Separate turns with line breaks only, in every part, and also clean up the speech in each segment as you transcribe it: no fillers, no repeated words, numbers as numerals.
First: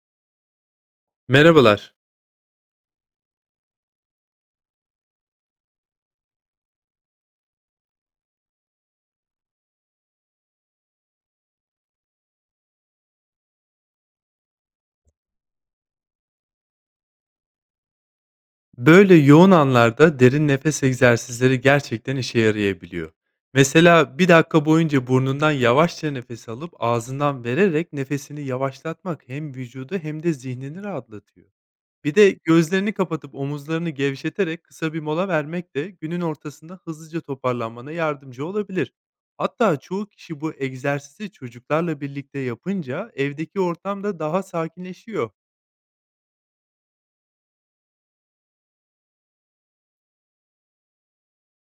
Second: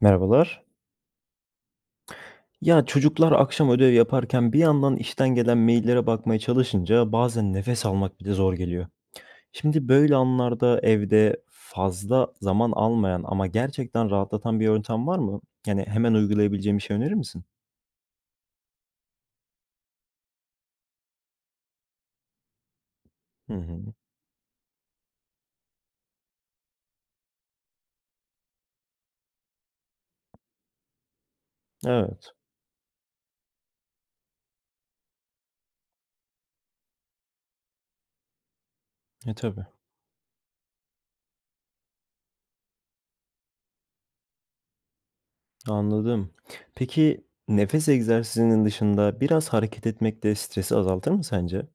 Merhabalar.
Merhabalar.
Ya çocuklar akşam ödev yaparken bir yandan işten gelen maillere bakmaya çalışınca bazen nefes almak bile zor geliyor. Şimdi böyle anlarda evde fazla zaman almayan ama gerçekten rahatlatan bir yöntem var mı? Yani hemen uygulayabileceğim bir şey önerir misin?
Böyle yoğun anlarda derin nefes egzersizleri gerçekten işe yarayabiliyor.
Hı hı.
Mesela bir dakika boyunca burnundan yavaşça nefes alıp ağzından vererek nefesini yavaşlatmak hem vücudu hem de zihnini rahatlatıyor. Bir de
Evet.
gözlerini kapatıp omuzlarını gevşeterek kısa bir mola vermek de günün ortasında hızlıca toparlanmana yardımcı olabilir.
E tabii.
Hatta çoğu kişi bu egzersizi çocuklarla birlikte yapınca evdeki ortam da daha sakinleşiyor.
Anladım. Peki nefes egzersizinin dışında biraz hareket etmek de stresi azaltır mı sence?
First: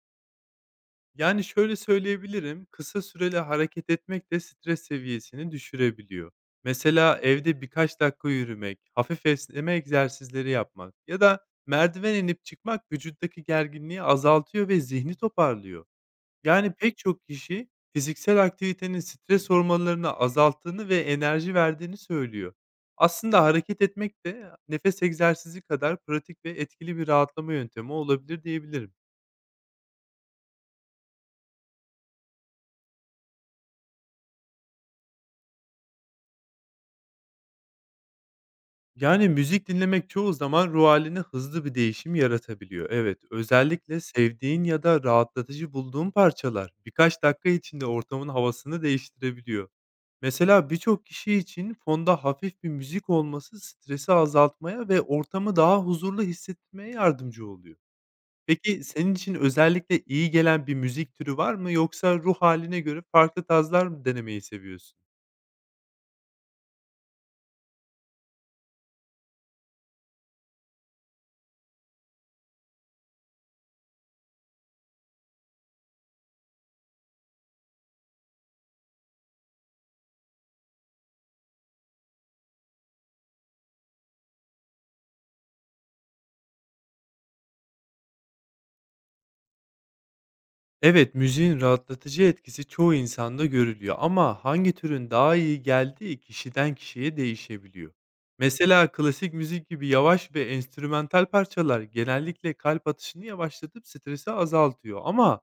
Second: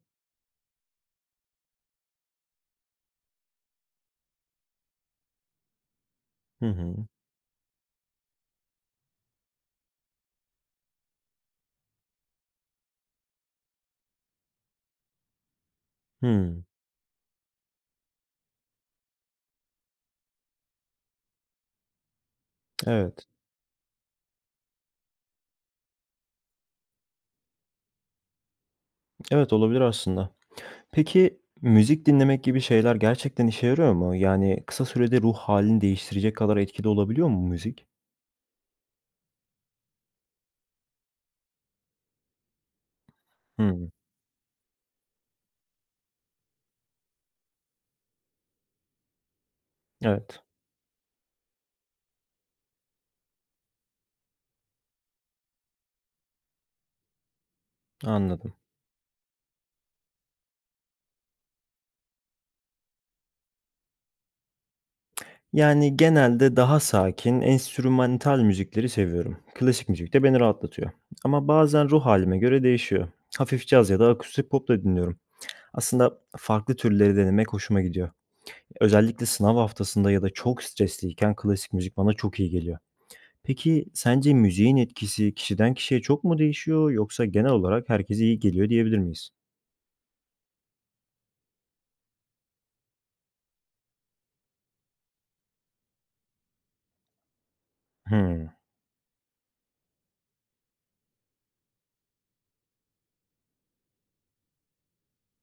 Yani, şöyle söyleyebilirim, kısa süreli hareket etmek de stres seviyesini düşürebiliyor.
Hı hı.
Mesela evde birkaç dakika yürümek, hafif esneme egzersizleri yapmak ya da merdiven inip çıkmak vücuttaki gerginliği azaltıyor ve zihni toparlıyor.
Hı.
Yani, pek çok kişi fiziksel aktivitenin stres hormonlarını azalttığını ve enerji verdiğini söylüyor.
Evet.
Aslında hareket etmek de nefes egzersizi kadar pratik ve etkili bir rahatlama yöntemi olabilir diyebilirim.
Evet olabilir aslında. Peki, müzik dinlemek gibi şeyler gerçekten işe yarıyor mu? Yani kısa sürede ruh halini değiştirecek kadar etkili olabiliyor mu müzik?
Yani, müzik dinlemek çoğu zaman ruh haline hızlı bir değişim yaratabiliyor. Evet,
Hımm.
özellikle sevdiğin ya da rahatlatıcı bulduğun parçalar birkaç dakika içinde ortamın havasını değiştirebiliyor.
Evet,
Mesela birçok kişi için fonda hafif bir müzik olması stresi azaltmaya ve ortamı daha huzurlu hissetmeye yardımcı oluyor.
anladım.
Peki, senin için özellikle iyi gelen bir müzik türü var mı, yoksa ruh haline göre farklı tarzlar mı denemeyi seviyorsun?
Yani genelde daha sakin, enstrümantal müzikleri seviyorum. Klasik müzik de beni rahatlatıyor. Ama bazen ruh halime göre değişiyor. Hafif caz ya da akustik pop da dinliyorum. Aslında farklı türleri denemek hoşuma gidiyor. Özellikle sınav haftasında ya da çok stresliyken klasik müzik bana çok iyi geliyor. Peki sence müziğin etkisi kişiden kişiye çok mu değişiyor yoksa genel olarak herkese iyi geliyor diyebilir miyiz?
Evet, müziğin rahatlatıcı etkisi çoğu insanda görülüyor, ama hangi türün daha iyi geldiği kişiden kişiye değişebiliyor.
Hımm,
Mesela klasik müzik gibi yavaş ve enstrümantal parçalar genellikle kalp atışını yavaşlatıp stresi azaltıyor, ama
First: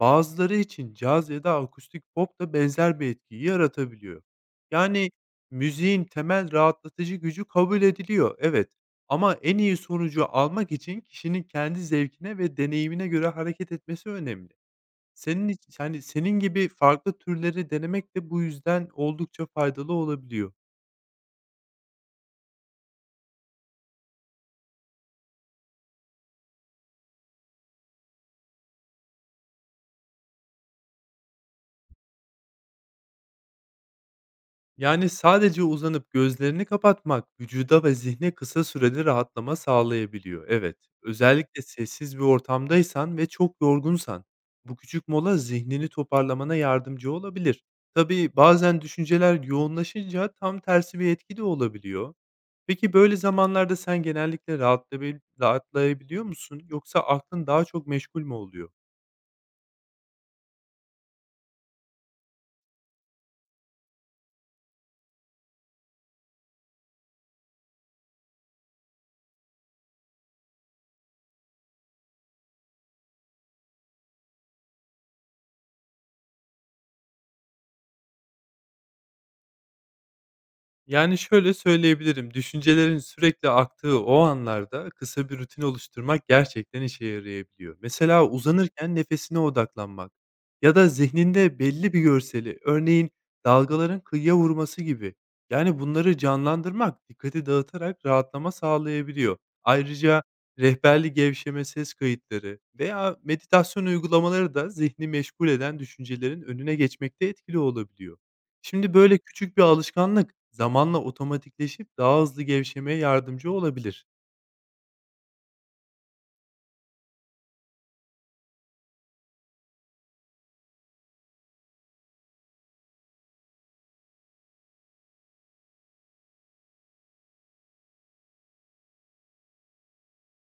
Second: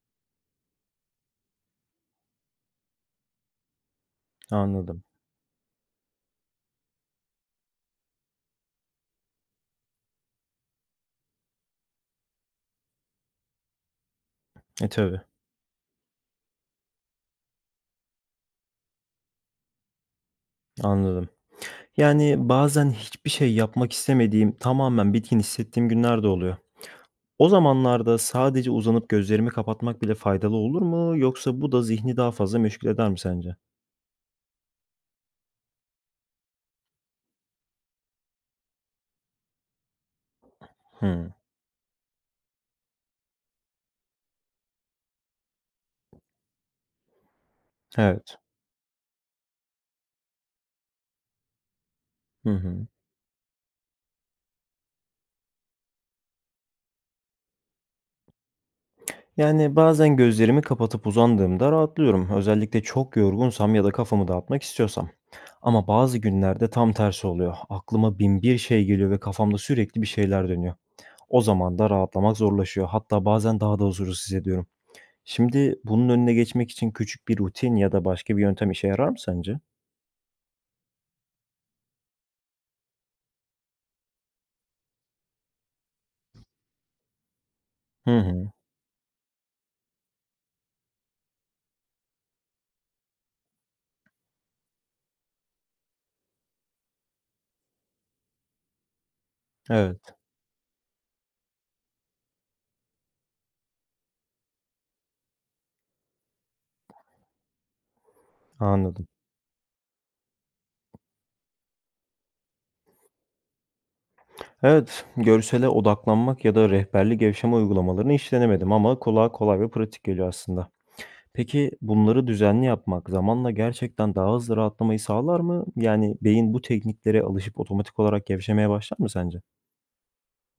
bazıları için caz ya da akustik pop da benzer bir etkiyi yaratabiliyor.
anladım.
Yani müziğin temel rahatlatıcı gücü kabul ediliyor, evet. Ama en iyi sonucu almak için kişinin kendi zevkine ve deneyimine göre hareket etmesi önemli.
E, tabii,
Senin iç yani, senin gibi farklı türleri denemek de bu yüzden oldukça faydalı olabiliyor.
anladım. Yani bazen hiçbir şey yapmak istemediğim, tamamen bitkin hissettiğim günler de oluyor. O zamanlarda sadece uzanıp gözlerimi kapatmak bile faydalı olur mu yoksa bu da zihni daha fazla meşgul eder mi sence?
Yani, sadece uzanıp gözlerini kapatmak vücuda ve zihne kısa süreli rahatlama sağlayabiliyor. Evet,
Hımm,
özellikle sessiz bir ortamdaysan ve çok yorgunsan, bu küçük mola zihnini toparlamana yardımcı olabilir.
evet.
Tabii bazen düşünceler yoğunlaşınca tam tersi bir etki de olabiliyor.
Hı hı.
Peki, böyle zamanlarda sen genellikle rahatlayabiliyor musun, yoksa aklın daha çok meşgul mü oluyor?
Yani bazen gözlerimi kapatıp uzandığımda rahatlıyorum. Özellikle çok yorgunsam ya da kafamı dağıtmak istiyorsam. Ama bazı günlerde tam tersi oluyor. Aklıma bin bir şey geliyor ve kafamda sürekli bir şeyler dönüyor. O zaman da rahatlamak zorlaşıyor. Hatta bazen daha da huzursuz hissediyorum. Şimdi bunun önüne geçmek için küçük bir rutin ya da başka bir yöntem işe yarar mı sence?
Yani, şöyle söyleyebilirim, düşüncelerin sürekli aktığı o anlarda kısa bir rutin oluşturmak gerçekten işe yarayabiliyor.
Hı
Mesela
hı.
uzanırken nefesine odaklanmak ya da zihninde belli bir görseli, örneğin dalgaların kıyıya vurması gibi, yani, bunları canlandırmak dikkati dağıtarak rahatlama sağlayabiliyor.
Evet,
Ayrıca rehberli gevşeme ses kayıtları veya meditasyon uygulamaları da zihni meşgul eden düşüncelerin önüne geçmekte etkili olabiliyor. Şimdi
anladım.
böyle küçük bir alışkanlık zamanla otomatikleşip daha hızlı gevşemeye yardımcı olabilir.
Evet, görsele odaklanmak ya da rehberli gevşeme uygulamalarını hiç denemedim ama kulağa kolay ve pratik geliyor aslında. Peki bunları düzenli yapmak zamanla gerçekten daha hızlı rahatlamayı sağlar mı? Yani beyin bu tekniklere alışıp otomatik olarak gevşemeye başlar mı sence?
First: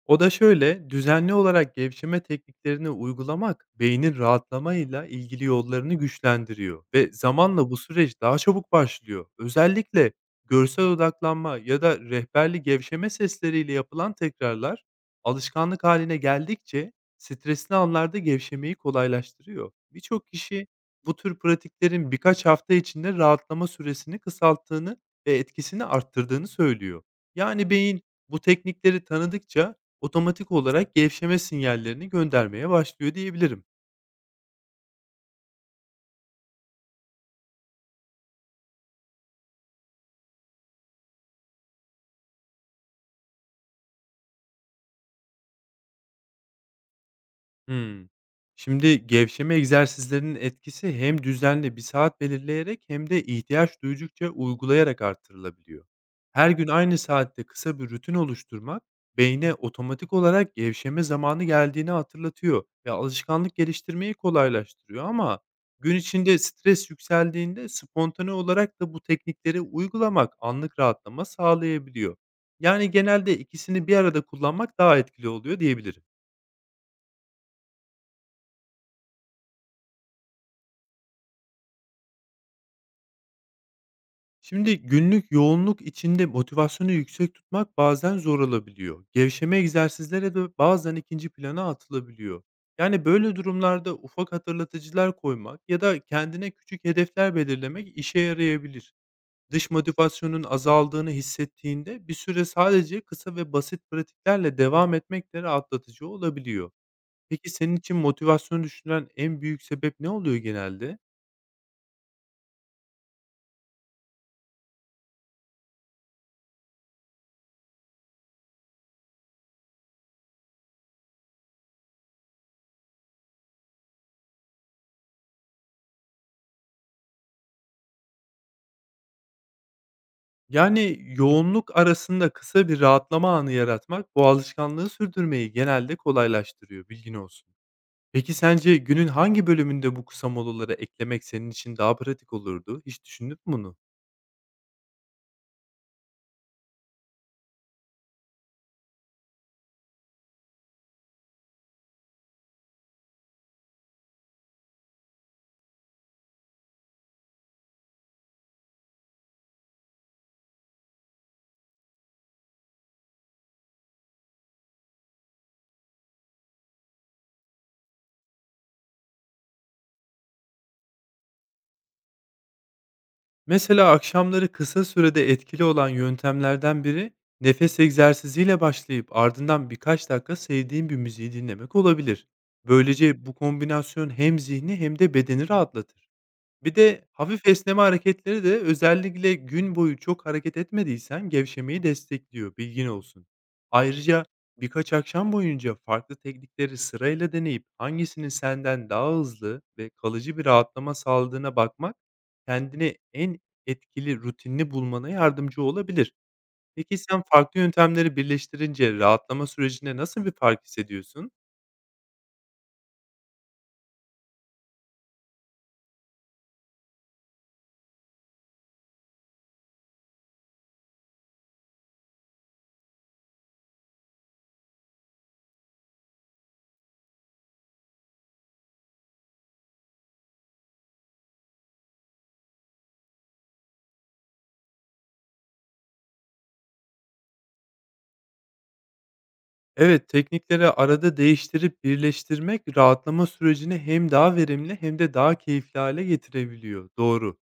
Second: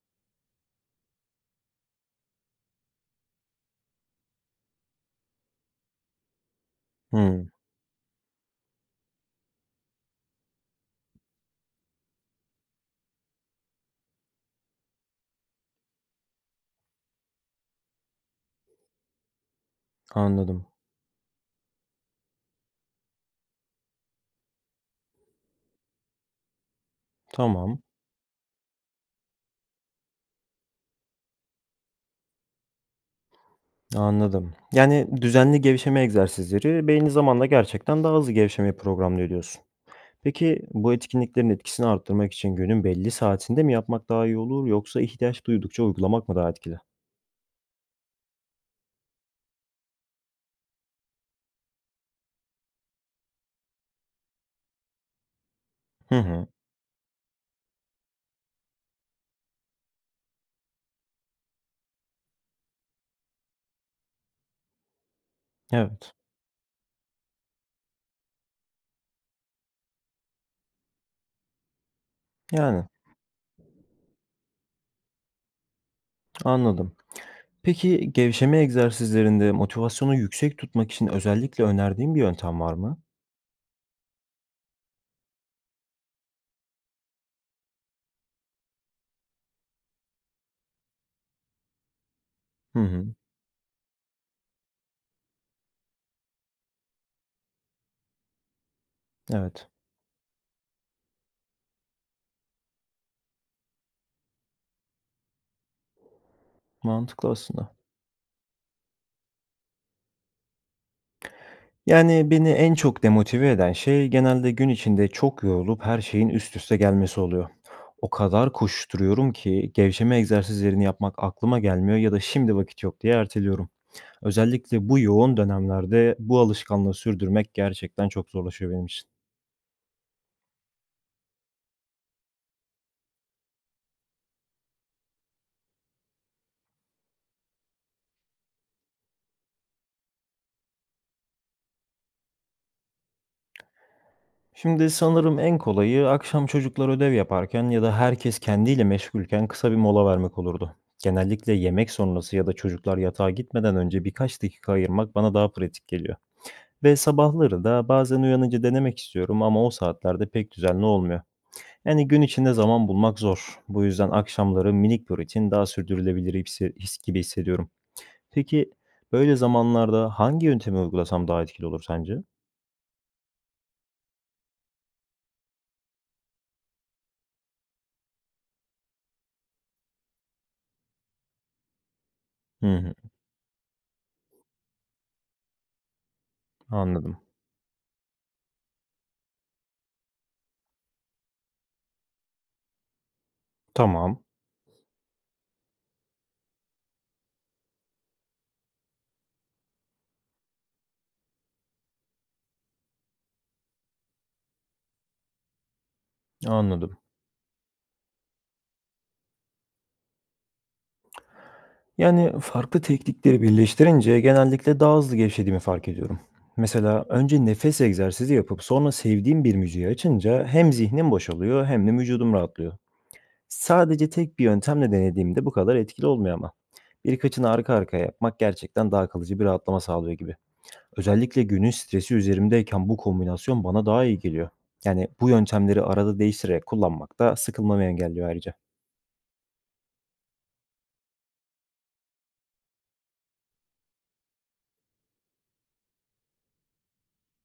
O da şöyle, düzenli olarak gevşeme tekniklerini uygulamak beynin rahatlamayla ilgili yollarını güçlendiriyor ve
Hımm,
zamanla bu süreç daha çabuk başlıyor. Özellikle görsel odaklanma ya da rehberli gevşeme sesleriyle yapılan tekrarlar alışkanlık haline geldikçe stresli anlarda gevşemeyi kolaylaştırıyor. Birçok
anladım.
kişi bu tür pratiklerin birkaç hafta içinde rahatlama süresini kısalttığını ve etkisini arttırdığını söylüyor. Yani
Tamam,
beyin bu teknikleri tanıdıkça otomatik olarak gevşeme sinyallerini göndermeye başlıyor diyebilirim.
anladım. Yani düzenli gevşeme egzersizleri beyni zamanla gerçekten daha hızlı gevşemeye programlıyor diyorsun. Peki bu etkinliklerin etkisini arttırmak için günün belli saatinde mi yapmak daha iyi olur yoksa ihtiyaç duydukça uygulamak mı daha etkili?
Hımm. Şimdi gevşeme egzersizlerinin etkisi hem düzenli bir saat belirleyerek hem de ihtiyaç duydukça uygulayarak arttırılabiliyor.
Hı hı.
Her gün aynı saatte kısa bir rutin oluşturmak beyne otomatik olarak gevşeme zamanı geldiğini hatırlatıyor ve alışkanlık geliştirmeyi kolaylaştırıyor, ama gün
Evet,
içinde stres yükseldiğinde spontane olarak da bu teknikleri uygulamak anlık rahatlama sağlayabiliyor.
yani
Yani genelde ikisini bir arada kullanmak daha etkili oluyor diyebilirim.
anladım. Peki gevşeme egzersizlerinde motivasyonu yüksek tutmak için özellikle önerdiğin bir yöntem var mı?
Şimdi günlük yoğunluk içinde motivasyonu yüksek tutmak bazen zor olabiliyor. Gevşeme egzersizleri de bazen ikinci plana atılabiliyor.
Hı hı.
Yani böyle durumlarda ufak hatırlatıcılar koymak ya da kendine küçük hedefler belirlemek işe yarayabilir.
Evet,
Dış motivasyonun azaldığını hissettiğinde bir süre sadece kısa ve basit pratiklerle devam etmek de rahatlatıcı olabiliyor.
mantıklı
Peki
aslında.
senin için motivasyonu düşüren en büyük sebep ne oluyor genelde?
Yani beni en çok demotive eden şey genelde gün içinde çok yorulup her şeyin üst üste gelmesi oluyor. O kadar koşturuyorum ki gevşeme egzersizlerini yapmak aklıma gelmiyor ya da şimdi vakit yok diye erteliyorum. Özellikle bu yoğun dönemlerde bu alışkanlığı sürdürmek gerçekten çok zorlaşıyor benim için.
Yani, yoğunluk arasında kısa bir rahatlama anı yaratmak bu alışkanlığı sürdürmeyi genelde kolaylaştırıyor, bilgin olsun. Peki sence günün hangi bölümünde bu kısa molaları eklemek senin için daha pratik olurdu? Hiç düşündün mü bunu?
Şimdi sanırım en kolayı akşam çocuklar ödev yaparken ya da herkes kendiyle meşgulken kısa bir mola vermek olurdu. Genellikle yemek sonrası ya da çocuklar yatağa gitmeden önce birkaç dakika ayırmak bana daha pratik geliyor. Ve sabahları da bazen uyanınca denemek istiyorum ama o saatlerde pek düzenli olmuyor. Yani gün içinde zaman bulmak zor. Bu yüzden akşamları minik bir rutin daha sürdürülebilir hisse- his gibi hissediyorum. Peki böyle zamanlarda hangi yöntemi uygulasam daha etkili olur sence?
Mesela akşamları kısa sürede etkili olan yöntemlerden biri nefes egzersiziyle başlayıp ardından birkaç dakika sevdiğin bir müziği dinlemek olabilir.
Hı hı,
Böylece bu kombinasyon hem zihni hem de bedeni rahatlatır. Bir de
anladım.
hafif esneme hareketleri de özellikle gün boyu çok hareket etmediysen gevşemeyi destekliyor, bilgin olsun.
Tamam,
Ayrıca birkaç akşam boyunca farklı teknikleri sırayla deneyip hangisinin senden daha hızlı ve kalıcı bir rahatlama sağladığına bakmak kendine en etkili rutinini bulmana yardımcı olabilir.
anladım.
Peki sen farklı yöntemleri birleştirince rahatlama sürecinde nasıl bir fark hissediyorsun?
Yani, farklı teknikleri birleştirince genellikle daha hızlı gevşediğimi fark ediyorum. Mesela önce nefes egzersizi yapıp sonra sevdiğim bir müziği açınca hem zihnim boşalıyor hem de vücudum rahatlıyor. Sadece tek bir yöntemle denediğimde bu kadar etkili olmuyor ama. Birkaçını arka arkaya yapmak gerçekten daha kalıcı bir rahatlama sağlıyor gibi. Özellikle günün stresi üzerimdeyken bu kombinasyon bana daha iyi geliyor. Yani bu yöntemleri arada değiştirerek kullanmak da sıkılmamı engelliyor ayrıca.
Evet, teknikleri arada değiştirip birleştirmek rahatlama sürecini hem daha verimli hem de daha keyifli hale getirebiliyor. Doğru.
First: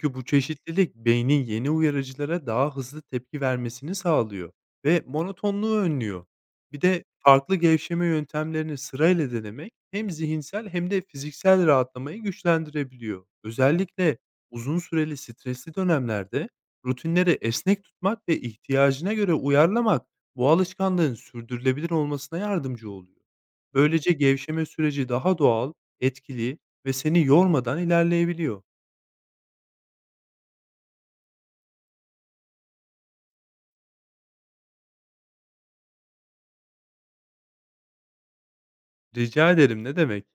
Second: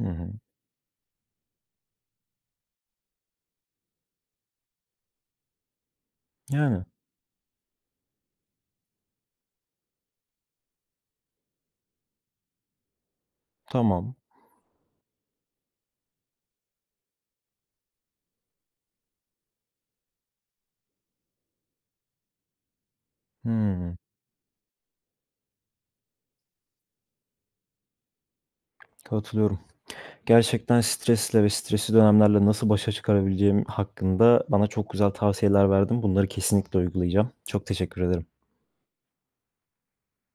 Hı
bu
hı.
çeşitlilik beynin yeni uyarıcılara daha hızlı tepki vermesini sağlıyor ve monotonluğu önlüyor. Bir
Yani.
de farklı gevşeme yöntemlerini sırayla denemek hem zihinsel hem de fiziksel rahatlamayı güçlendirebiliyor.
Tamam.
Özellikle uzun süreli stresli dönemlerde rutinleri esnek tutmak ve ihtiyacına göre uyarlamak bu alışkanlığın sürdürülebilir olmasına yardımcı oluyor.
Hımm.
Böylece gevşeme süreci daha doğal, etkili ve seni yormadan ilerleyebiliyor.
Katılıyorum. Gerçekten stresle ve stresli dönemlerle nasıl başa çıkarabileceğim hakkında bana çok güzel tavsiyeler verdin. Bunları kesinlikle uygulayacağım. Çok teşekkür ederim.
Rica ederim, ne demek.